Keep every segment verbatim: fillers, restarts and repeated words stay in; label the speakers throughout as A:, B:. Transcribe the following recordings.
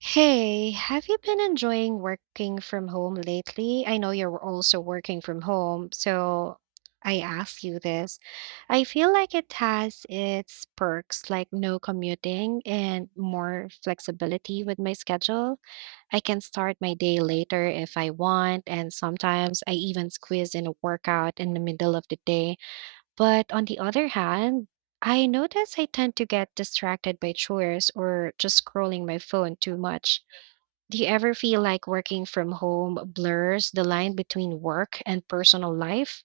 A: Hey, have you been enjoying working from home lately? I know you're also working from home, so I ask you this. I feel like it has its perks, like no commuting and more flexibility with my schedule. I can start my day later if I want, and sometimes I even squeeze in a workout in the middle of the day. But on the other hand, I notice I tend to get distracted by chores or just scrolling my phone too much. Do you ever feel like working from home blurs the line between work and personal life?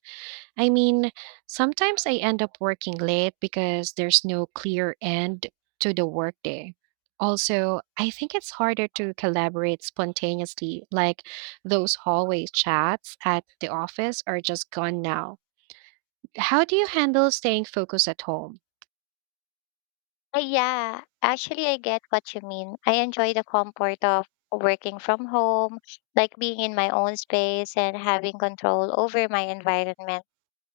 A: I mean, sometimes I end up working late because there's no clear end to the workday. Also, I think it's harder to collaborate spontaneously, like those hallway chats at the office are just gone now. How do you handle staying focused at home?
B: Uh, yeah, Actually, I get what you mean. I enjoy the comfort of working from home, like being in my own space and having control over my environment.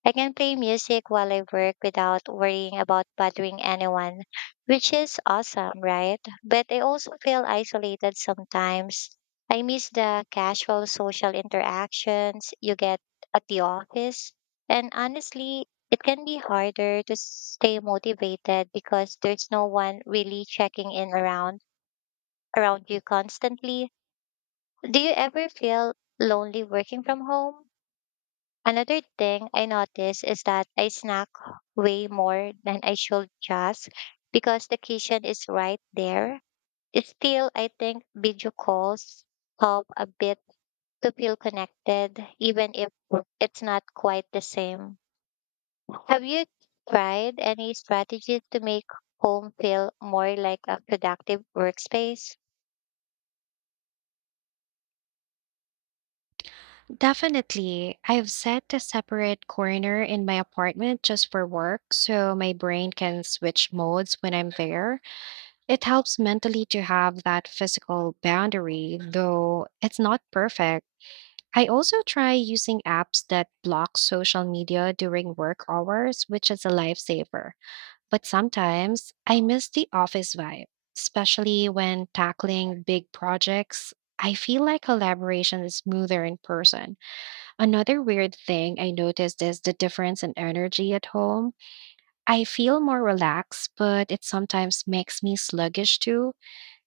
B: I can play music while I work without worrying about bothering anyone, which is awesome, right? But I also feel isolated sometimes. I miss the casual social interactions you get at the office. And honestly, it can be harder to stay motivated because there's no one really checking in around around you constantly. Do you ever feel lonely working from home? Another thing I noticed is that I snack way more than I should just because the kitchen is right there. Still, I think video calls help a bit to feel connected, even if it's not quite the same. Have you tried any strategies to make home feel more like a productive workspace?
A: Definitely. I've set a separate corner in my apartment just for work so my brain can switch modes when I'm there. It helps mentally to have that physical boundary, though it's not perfect. I also try using apps that block social media during work hours, which is a lifesaver. But sometimes I miss the office vibe, especially when tackling big projects. I feel like collaboration is smoother in person. Another weird thing I noticed is the difference in energy at home. I feel more relaxed, but it sometimes makes me sluggish too.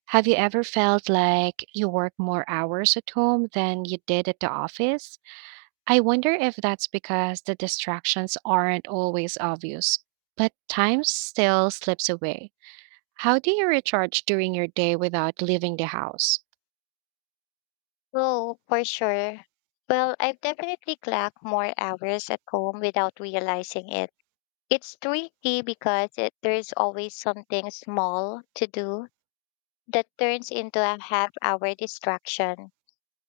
A: Have you ever felt like you work more hours at home than you did at the office? I wonder if that's because the distractions aren't always obvious, but time still slips away. How do you recharge during your day without leaving the house?
B: Oh, for sure. Well, I've definitely clocked more hours at home without realizing it. It's tricky because it, there's always something small to do that turns into a half hour distraction.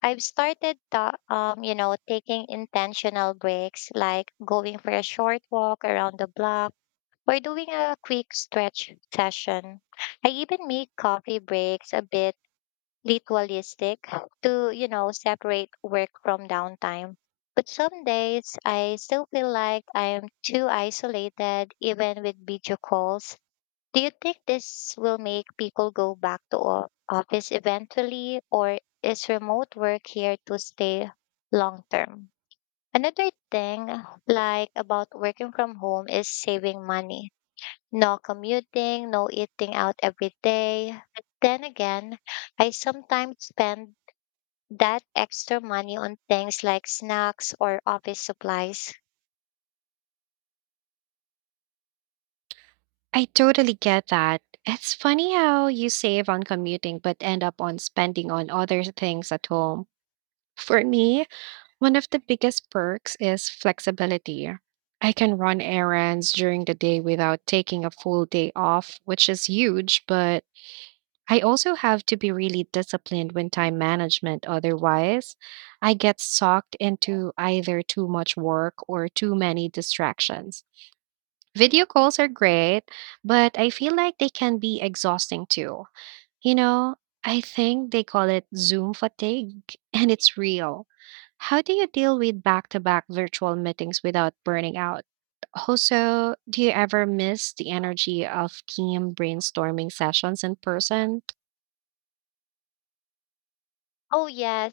B: I've started the, um, you know, taking intentional breaks, like going for a short walk around the block or doing a quick stretch session. I even make coffee breaks a bit ritualistic to, you know, separate work from downtime. But some days I still feel like I'm too isolated, even with video calls. Do you think this will make people go back to o- office eventually, or is remote work here to stay long term? Another thing like about working from home is saving money. No commuting, no eating out every day. But then again, I sometimes spend that extra money on things like snacks or office supplies.
A: I totally get that. It's funny how you save on commuting but end up on spending on other things at home. For me, one of the biggest perks is flexibility. I can run errands during the day without taking a full day off, which is huge, but I also have to be really disciplined when time management. Otherwise, I get sucked into either too much work or too many distractions. Video calls are great, but I feel like they can be exhausting too. You know, I think they call it Zoom fatigue, and it's real. How do you deal with back to back virtual meetings without burning out? Also, do you ever miss the energy of team brainstorming sessions in person?
B: Oh, yes.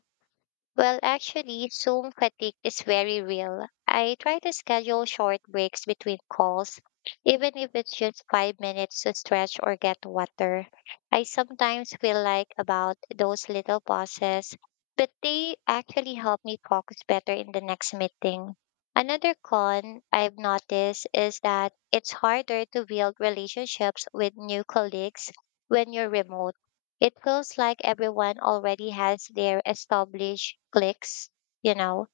B: Well, actually, Zoom fatigue is very real. I try to schedule short breaks between calls, even if it's just five minutes to stretch or get water. I sometimes feel like about those little pauses, but they actually help me focus better in the next meeting. Another con I've noticed is that it's harder to build relationships with new colleagues when you're remote. It feels like everyone already has their established cliques, you know.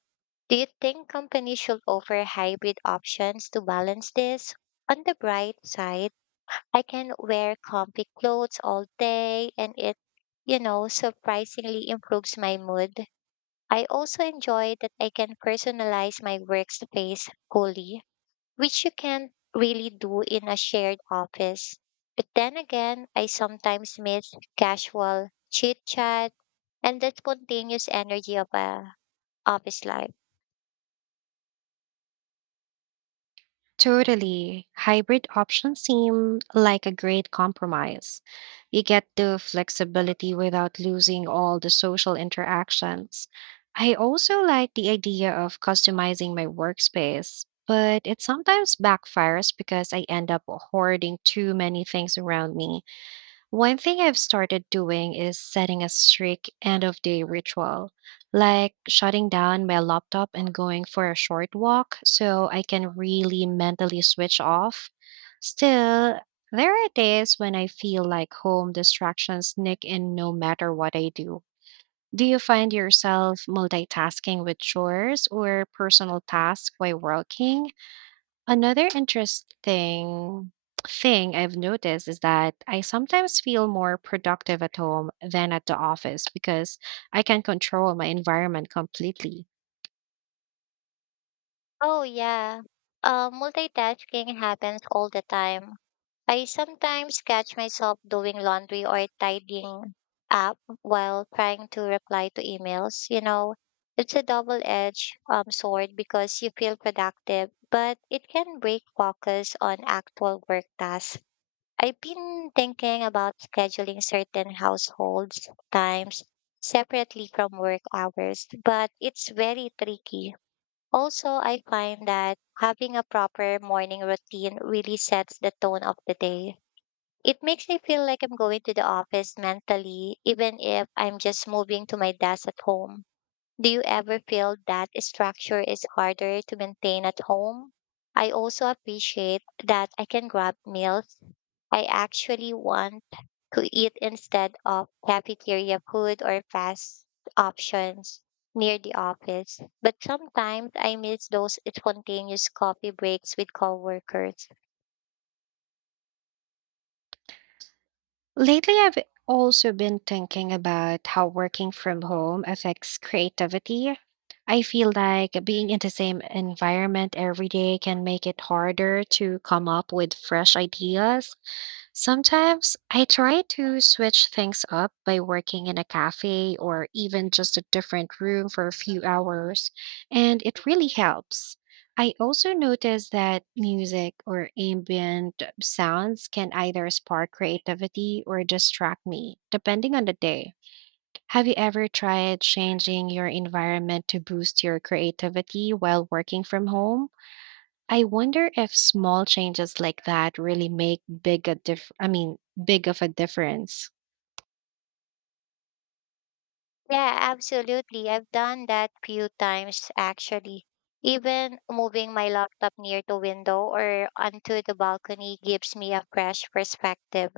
B: Do you think companies should offer hybrid options to balance this? On the bright side, I can wear comfy clothes all day and it, you know, surprisingly improves my mood. I also enjoy that I can personalize my workspace fully, which you can't really do in a shared office. But then again, I sometimes miss casual chit chat and the spontaneous energy of a office life.
A: Totally. Hybrid options seem like a great compromise. You get the flexibility without losing all the social interactions. I also like the idea of customizing my workspace, but it sometimes backfires because I end up hoarding too many things around me. One thing I've started doing is setting a strict end of day ritual, like shutting down my laptop and going for a short walk so I can really mentally switch off. Still, there are days when I feel like home distractions sneak in no matter what I do. Do you find yourself multitasking with chores or personal tasks while working? Another interesting thing I've noticed is that I sometimes feel more productive at home than at the office because I can control my environment completely.
B: Oh yeah, uh, multitasking happens all the time. I sometimes catch myself doing laundry or tidying up while trying to reply to emails. You know, it's a double edged um, sword because you feel productive, but it can break focus on actual work tasks. I've been thinking about scheduling certain households times separately from work hours, but it's very tricky. Also, I find that having a proper morning routine really sets the tone of the day. It makes me feel like I'm going to the office mentally, even if I'm just moving to my desk at home. Do you ever feel that structure is harder to maintain at home? I also appreciate that I can grab meals I actually want to eat instead of cafeteria food or fast options near the office. But sometimes I miss those spontaneous coffee breaks with coworkers.
A: Lately, I've also been thinking about how working from home affects creativity. I feel like being in the same environment every day can make it harder to come up with fresh ideas. Sometimes I try to switch things up by working in a cafe or even just a different room for a few hours, and it really helps. I also notice that music or ambient sounds can either spark creativity or distract me, depending on the day. Have you ever tried changing your environment to boost your creativity while working from home? I wonder if small changes like that really make big a diff I mean big of a difference.
B: Yeah, absolutely. I've done that few times actually. Even moving my laptop near the window or onto the balcony gives me a fresh perspective.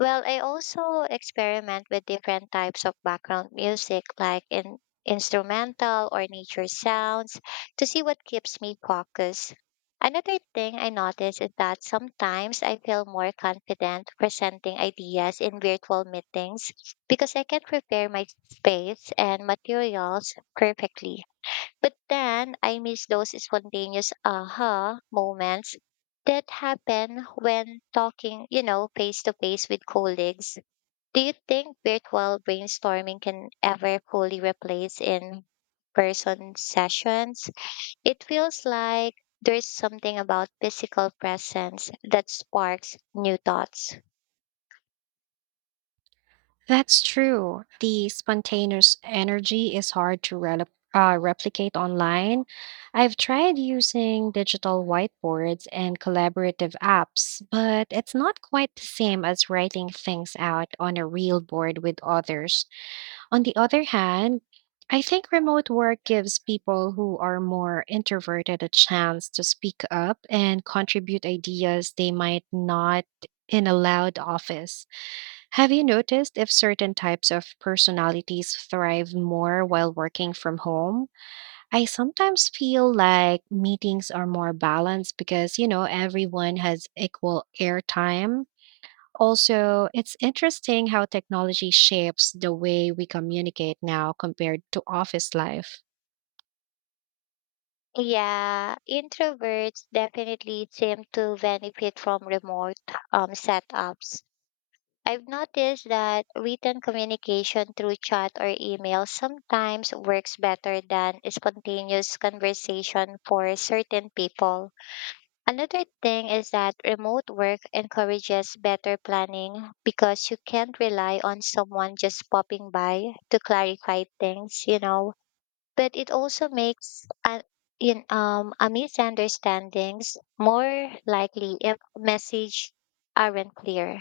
B: Well, I also experiment with different types of background music, like in instrumental or nature sounds, to see what keeps me focused. Another thing I notice is that sometimes I feel more confident presenting ideas in virtual meetings because I can prepare my space and materials perfectly. But then I miss those spontaneous aha moments that happen when talking, you know, face to face with colleagues. Do you think virtual brainstorming can ever fully replace in person sessions? It feels like there's something about physical presence that sparks new thoughts.
A: That's true. The spontaneous energy is hard to rel- uh, replicate online. I've tried using digital whiteboards and collaborative apps, but it's not quite the same as writing things out on a real board with others. On the other hand, I think remote work gives people who are more introverted a chance to speak up and contribute ideas they might not in a loud office. Have you noticed if certain types of personalities thrive more while working from home? I sometimes feel like meetings are more balanced because, you know, everyone has equal airtime. Also, it's interesting how technology shapes the way we communicate now compared to office life.
B: Yeah, introverts definitely seem to benefit from remote um, setups. I've noticed that written communication through chat or email sometimes works better than a spontaneous conversation for certain people. Another thing is that remote work encourages better planning because you can't rely on someone just popping by to clarify things, you know. But it also makes a, in, um, a misunderstandings more likely if message aren't clear.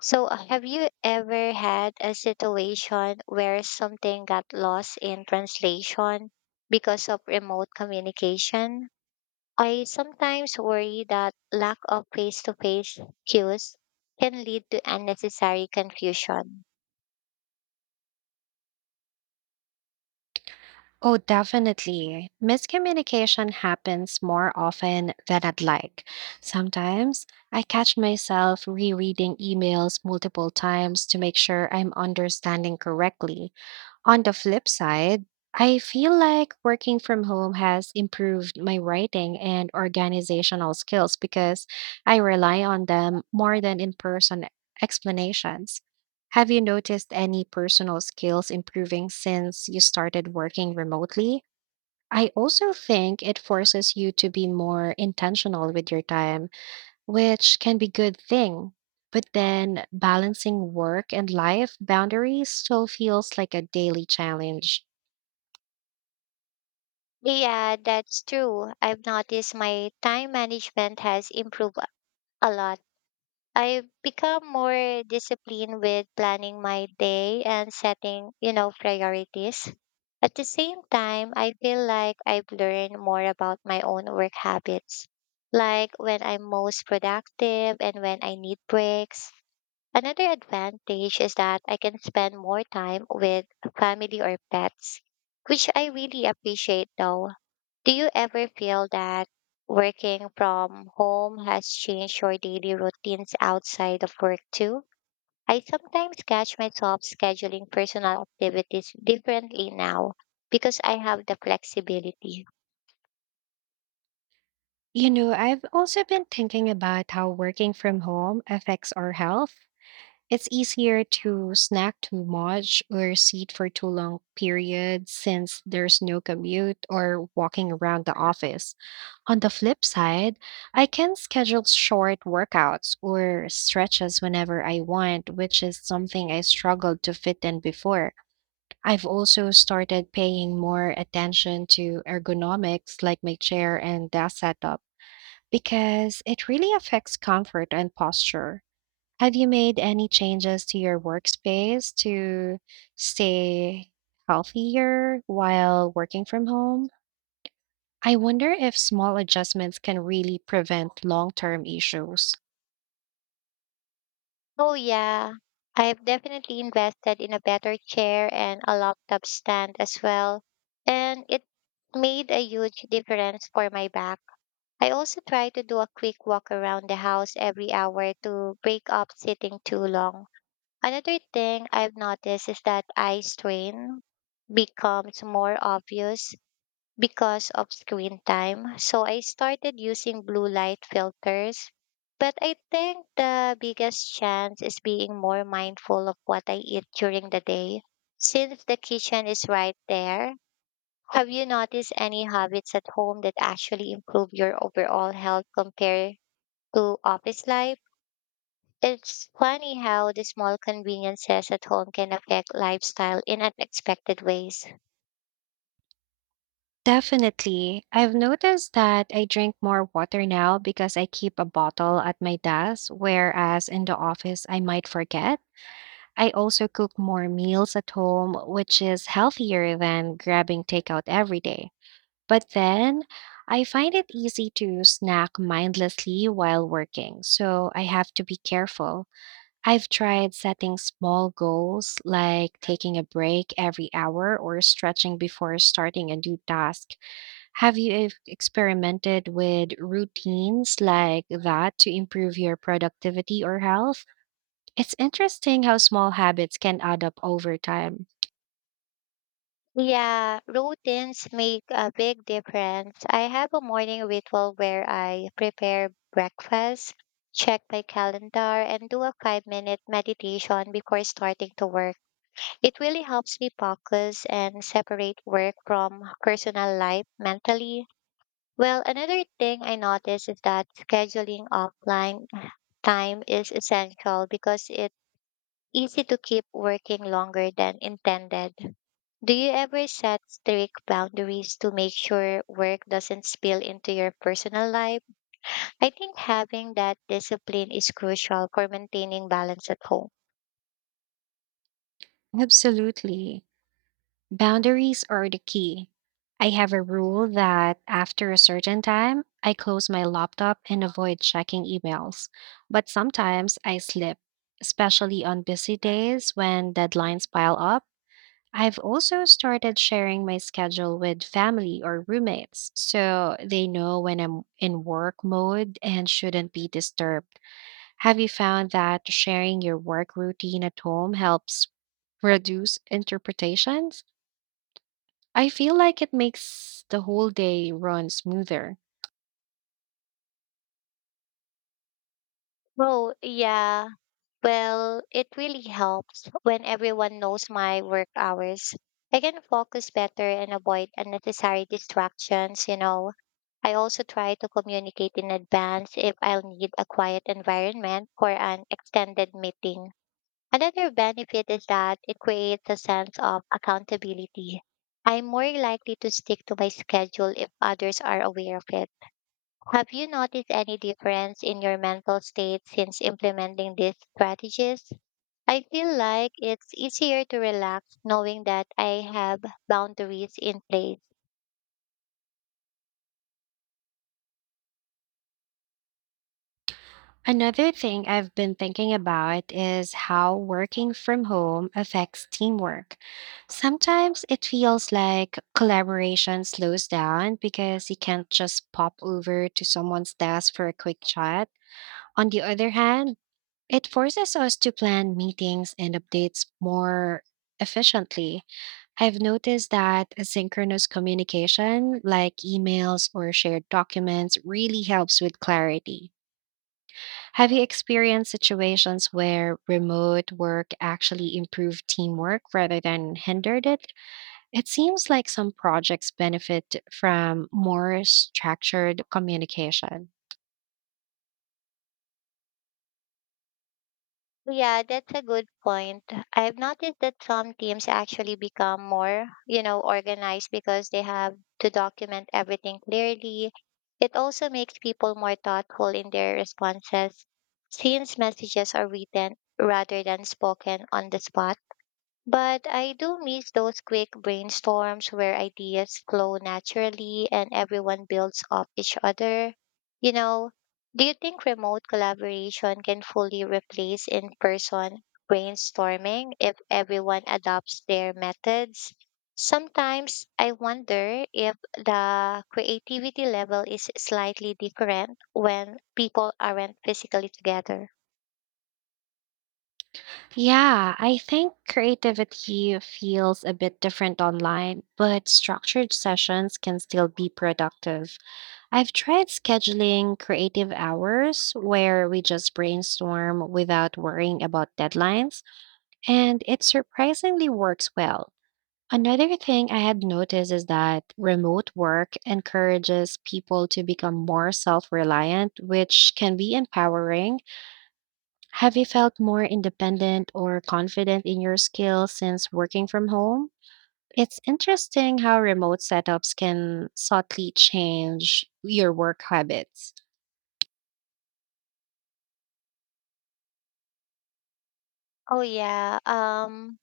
B: So, uh, have you ever had a situation where something got lost in translation because of remote communication? I sometimes worry that lack of face to face cues can lead to unnecessary confusion.
A: Oh, definitely. Miscommunication happens more often than I'd like. Sometimes I catch myself rereading emails multiple times to make sure I'm understanding correctly. On the flip side, I feel like working from home has improved my writing and organizational skills because I rely on them more than in person explanations. Have you noticed any personal skills improving since you started working remotely? I also think it forces you to be more intentional with your time, which can be good thing. But then balancing work and life boundaries still feels like a daily challenge.
B: Yeah, that's true. I've noticed my time management has improved a lot. I've become more disciplined with planning my day and setting, you know, priorities. At the same time, I feel like I've learned more about my own work habits, like when I'm most productive and when I need breaks. Another advantage is that I can spend more time with family or pets, which I really appreciate though. Do you ever feel that working from home has changed your daily routines outside of work too? I sometimes catch myself scheduling personal activities differently now because I have the flexibility.
A: You know, I've also been thinking about how working from home affects our health. It's easier to snack too much or sit for too long periods since there's no commute or walking around the office. On the flip side, I can schedule short workouts or stretches whenever I want, which is something I struggled to fit in before. I've also started paying more attention to ergonomics like my chair and desk setup because it really affects comfort and posture. Have you made any changes to your workspace to stay healthier while working from home? I wonder if small adjustments can really prevent long term issues.
B: Oh, yeah. I've definitely invested in a better chair and a laptop stand as well, and it made a huge difference for my back. I also try to do a quick walk around the house every hour to break up sitting too long. Another thing I've noticed is that eye strain becomes more obvious because of screen time. So I started using blue light filters. But I think the biggest chance is being more mindful of what I eat during the day. Since the kitchen is right there, have you noticed any habits at home that actually improve your overall health compared to office life? It's funny how the small conveniences at home can affect lifestyle in unexpected ways.
A: Definitely. I've noticed that I drink more water now because I keep a bottle at my desk, whereas in the office I might forget. I also cook more meals at home, which is healthier than grabbing takeout every day. But then I find it easy to snack mindlessly while working, so I have to be careful. I've tried setting small goals like taking a break every hour or stretching before starting a new task. Have you ev- experimented with routines like that to improve your productivity or health? It's interesting how small habits can add up over time.
B: Yeah, routines make a big difference. I have a morning ritual where I prepare breakfast, check my calendar, and do a five minute meditation before starting to work. It really helps me focus and separate work from personal life mentally. Well, another thing I noticed is that scheduling offline time is essential because it's easy to keep working longer than intended. Do you ever set strict boundaries to make sure work doesn't spill into your personal life? I think having that discipline is crucial for maintaining balance at home.
A: Absolutely. Boundaries are the key. I have a rule that after a certain time, I close my laptop and avoid checking emails. But sometimes I slip, especially on busy days when deadlines pile up. I've also started sharing my schedule with family or roommates so they know when I'm in work mode and shouldn't be disturbed. Have you found that sharing your work routine at home helps reduce interpretations? I feel like it makes the whole day run smoother.
B: Oh, yeah. Well, it really helps when everyone knows my work hours. I can focus better and avoid unnecessary distractions, you know. I also try to communicate in advance if I'll need a quiet environment for an extended meeting. Another benefit is that it creates a sense of accountability. I'm more likely to stick to my schedule if others are aware of it. Have you noticed any difference in your mental state since implementing these strategies? I feel like it's easier to relax knowing that I have boundaries in place.
A: Another thing I've been thinking about is how working from home affects teamwork. Sometimes it feels like collaboration slows down because you can't just pop over to someone's desk for a quick chat. On the other hand, it forces us to plan meetings and updates more efficiently. I've noticed that asynchronous communication, like emails or shared documents, really helps with clarity. Have you experienced situations where remote work actually improved teamwork rather than hindered it? It seems like some projects benefit from more structured communication.
B: Yeah, that's a good point. I've noticed that some teams actually become more, you know, organized because they have to document everything clearly. It also makes people more thoughtful in their responses since messages are written rather than spoken on the spot. But I do miss those quick brainstorms where ideas flow naturally and everyone builds off each other. You know, do you think remote collaboration can fully replace in person brainstorming if everyone adopts their methods? Sometimes I wonder if the creativity level is slightly different when people aren't physically together.
A: Yeah, I think creativity feels a bit different online, but structured sessions can still be productive. I've tried scheduling creative hours where we just brainstorm without worrying about deadlines, and it surprisingly works well. Another thing I had noticed is that remote work encourages people to become more self reliant, which can be empowering. Have you felt more independent or confident in your skills since working from home? It's interesting how remote setups can subtly change your work habits.
B: Oh, yeah. Um,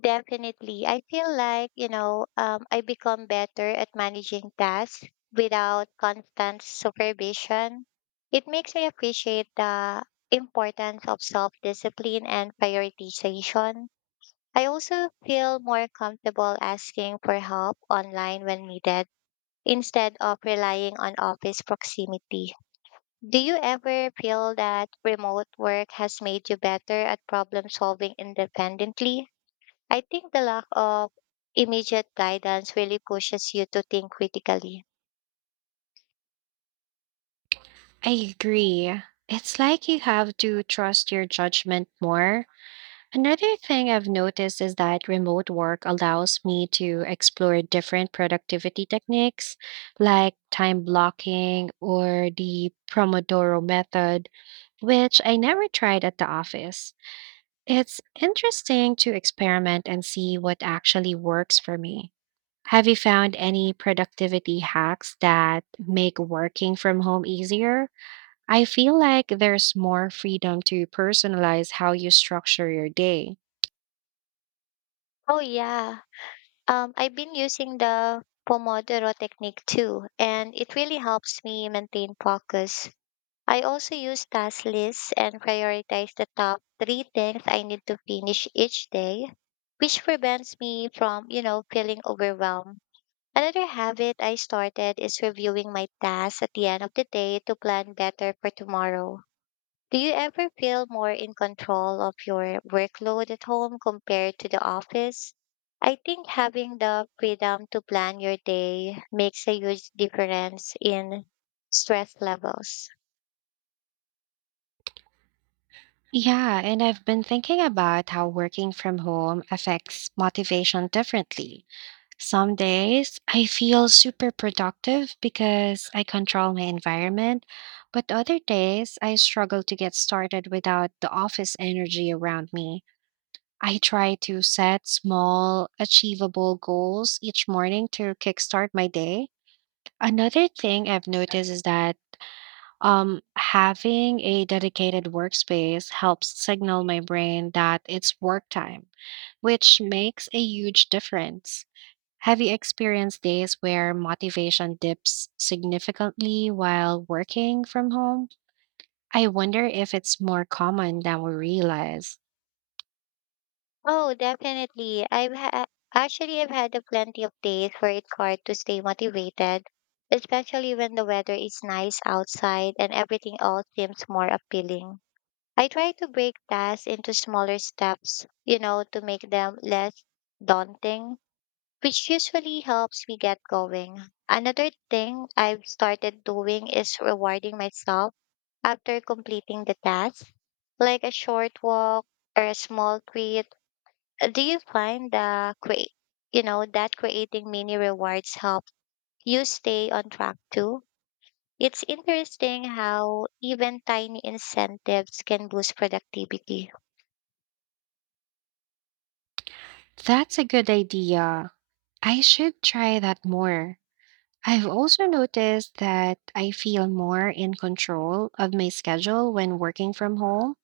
B: Definitely. I feel like, you know, um, I become better at managing tasks without constant supervision. It makes me appreciate the importance of self discipline and prioritization. I also feel more comfortable asking for help online when needed instead of relying on office proximity. Do you ever feel that remote work has made you better at problem solving independently? I think the lack of immediate guidance really pushes you to think critically.
A: I agree. It's like you have to trust your judgment more. Another thing I've noticed is that remote work allows me to explore different productivity techniques like time blocking or the Pomodoro method, which I never tried at the office. It's interesting to experiment and see what actually works for me. Have you found any productivity hacks that make working from home easier? I feel like there's more freedom to personalize how you structure your day.
B: Oh yeah. Um I've been using the Pomodoro technique too, and it really helps me maintain focus. I also use task lists and prioritize the top three things I need to finish each day, which prevents me from, you know, feeling overwhelmed. Another habit I started is reviewing my tasks at the end of the day to plan better for tomorrow. Do you ever feel more in control of your workload at home compared to the office? I think having the freedom to plan your day makes a huge difference in stress levels.
A: Yeah, and I've been thinking about how working from home affects motivation differently. Some days I feel super productive because I control my environment, but other days I struggle to get started without the office energy around me. I try to set small, achievable goals each morning to kickstart my day. Another thing I've noticed is that Um, having a dedicated workspace helps signal my brain that it's work time, which makes a huge difference. Have you experienced days where motivation dips significantly while working from home? I wonder if it's more common than we realize.
B: Oh, definitely. I've ha- actually I've had a plenty of days where it's hard to stay motivated, especially when the weather is nice outside and everything else seems more appealing. I try to break tasks into smaller steps, you know, to make them less daunting, which usually helps me get going. Another thing I've started doing is rewarding myself after completing the task, like a short walk or a small treat. Do you find the create, you know, that creating mini rewards help you stay on track too? It's interesting how even tiny incentives can boost productivity.
A: That's a good idea. I should try that more. I've also noticed that I feel more in control of my schedule when working from home,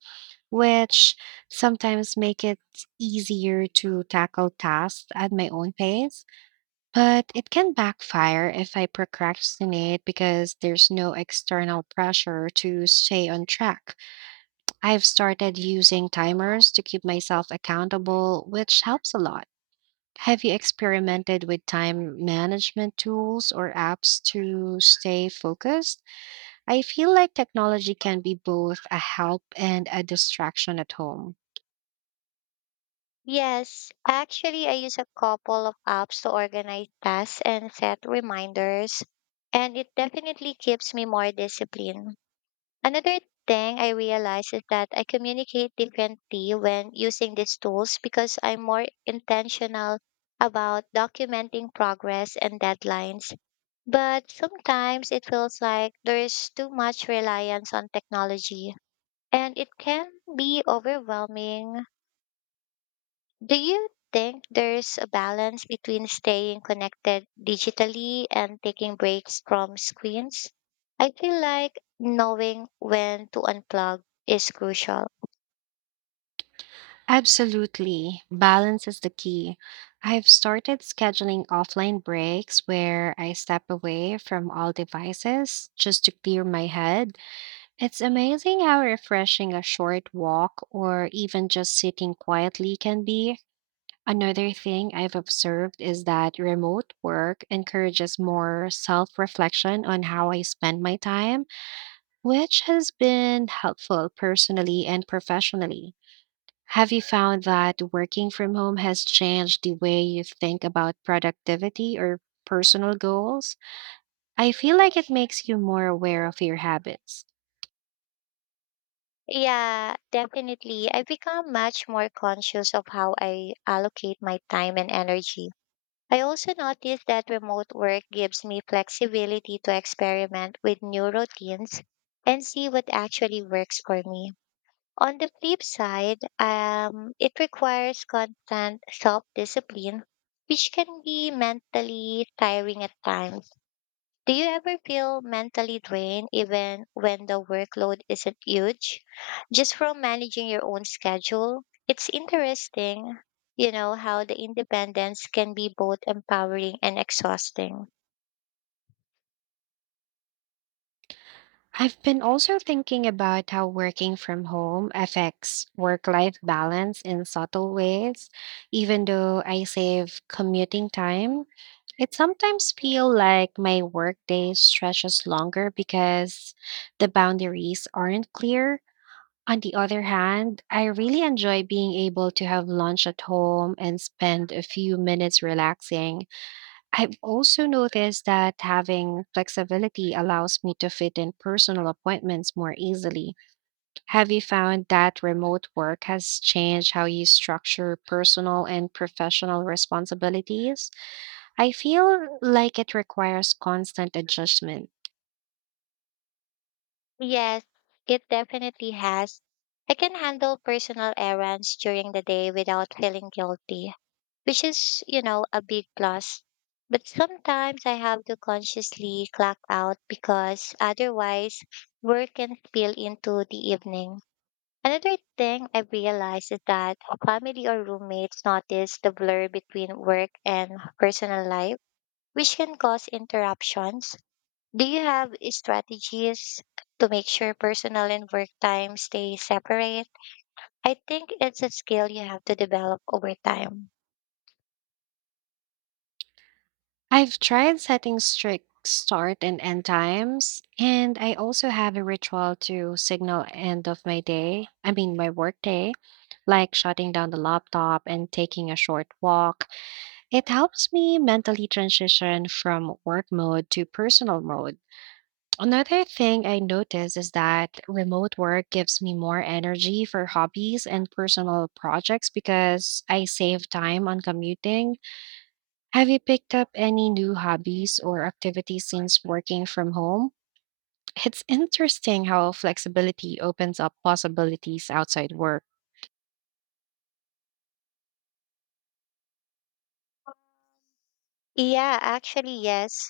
A: which sometimes make it easier to tackle tasks at my own pace. But it can backfire if I procrastinate because there's no external pressure to stay on track. I've started using timers to keep myself accountable, which helps a lot. Have you experimented with time management tools or apps to stay focused? I feel like technology can be both a help and a distraction at home.
B: Yes, actually, I use a couple of apps to organize tasks and set reminders, and it definitely keeps me more disciplined. Another thing I realized is that I communicate differently when using these tools because I'm more intentional about documenting progress and deadlines. But sometimes it feels like there's too much reliance on technology, and it can be overwhelming. Do you think there's a balance between staying connected digitally and taking breaks from screens? I feel like knowing when to unplug is crucial.
A: Absolutely. Balance is the key. I've started scheduling offline breaks where I step away from all devices just to clear my head. It's amazing how refreshing a short walk or even just sitting quietly can be. Another thing I've observed is that remote work encourages more self reflection on how I spend my time, which has been helpful personally and professionally. Have you found that working from home has changed the way you think about productivity or personal goals? I feel like it makes you more aware of your habits.
B: Yeah, definitely. I've become much more conscious of how I allocate my time and energy. I also noticed that remote work gives me flexibility to experiment with new routines and see what actually works for me. On the flip side, um, it requires constant self discipline, which can be mentally tiring at times. Do you ever feel mentally drained even when the workload isn't huge? Just from managing your own schedule? It's interesting, you know, how the independence can be both empowering and exhausting.
A: I've been also thinking about how working from home affects work life balance in subtle ways. Even though I save commuting time, it sometimes feels like my workday stretches longer because the boundaries aren't clear. On the other hand, I really enjoy being able to have lunch at home and spend a few minutes relaxing. I've also noticed that having flexibility allows me to fit in personal appointments more easily. Have you found that remote work has changed how you structure personal and professional responsibilities? I feel like it requires constant adjustment.
B: Yes, it definitely has. I can handle personal errands during the day without feeling guilty, which is, you know, a big plus. But sometimes I have to consciously clock out because otherwise work can spill into the evening. Another thing I realized is that family or roommates notice the blur between work and personal life, which can cause interruptions. Do you have strategies to make sure personal and work time stay separate? I think it's a skill you have to develop over time.
A: I've tried setting strict start and end times, and I also have a ritual to signal end of my day. I mean my work day, like shutting down the laptop and taking a short walk. It helps me mentally transition from work mode to personal mode. Another thing I notice is that remote work gives me more energy for hobbies and personal projects because I save time on commuting. Have you picked up any new hobbies or activities since working from home? It's interesting how flexibility opens up possibilities outside work.
B: Yeah, actually, yes.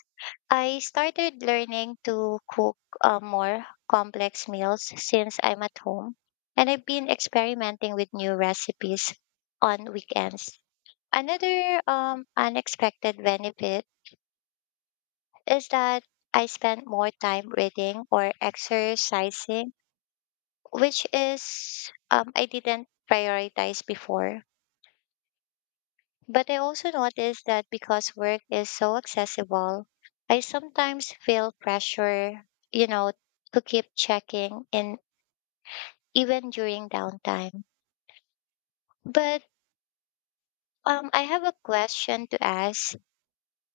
B: I started learning to cook uh, more complex meals since I'm at home, and I've been experimenting with new recipes on weekends. Another um, unexpected benefit is that I spend more time reading or exercising, which is um, I didn't prioritize before. But I also noticed that because work is so accessible, I sometimes feel pressure, you know, to keep checking in even during downtime. But um, I have a question to ask.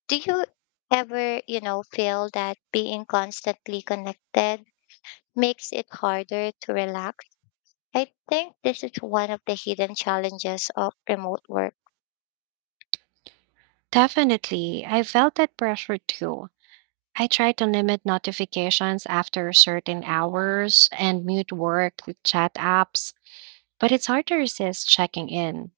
B: Do you ever, you know, feel that being constantly connected makes it harder to relax? I think this is one of the hidden challenges of remote work.
A: Definitely, I felt that pressure too. I try to limit notifications after certain hours and mute work with chat apps, but it's hard to resist checking in.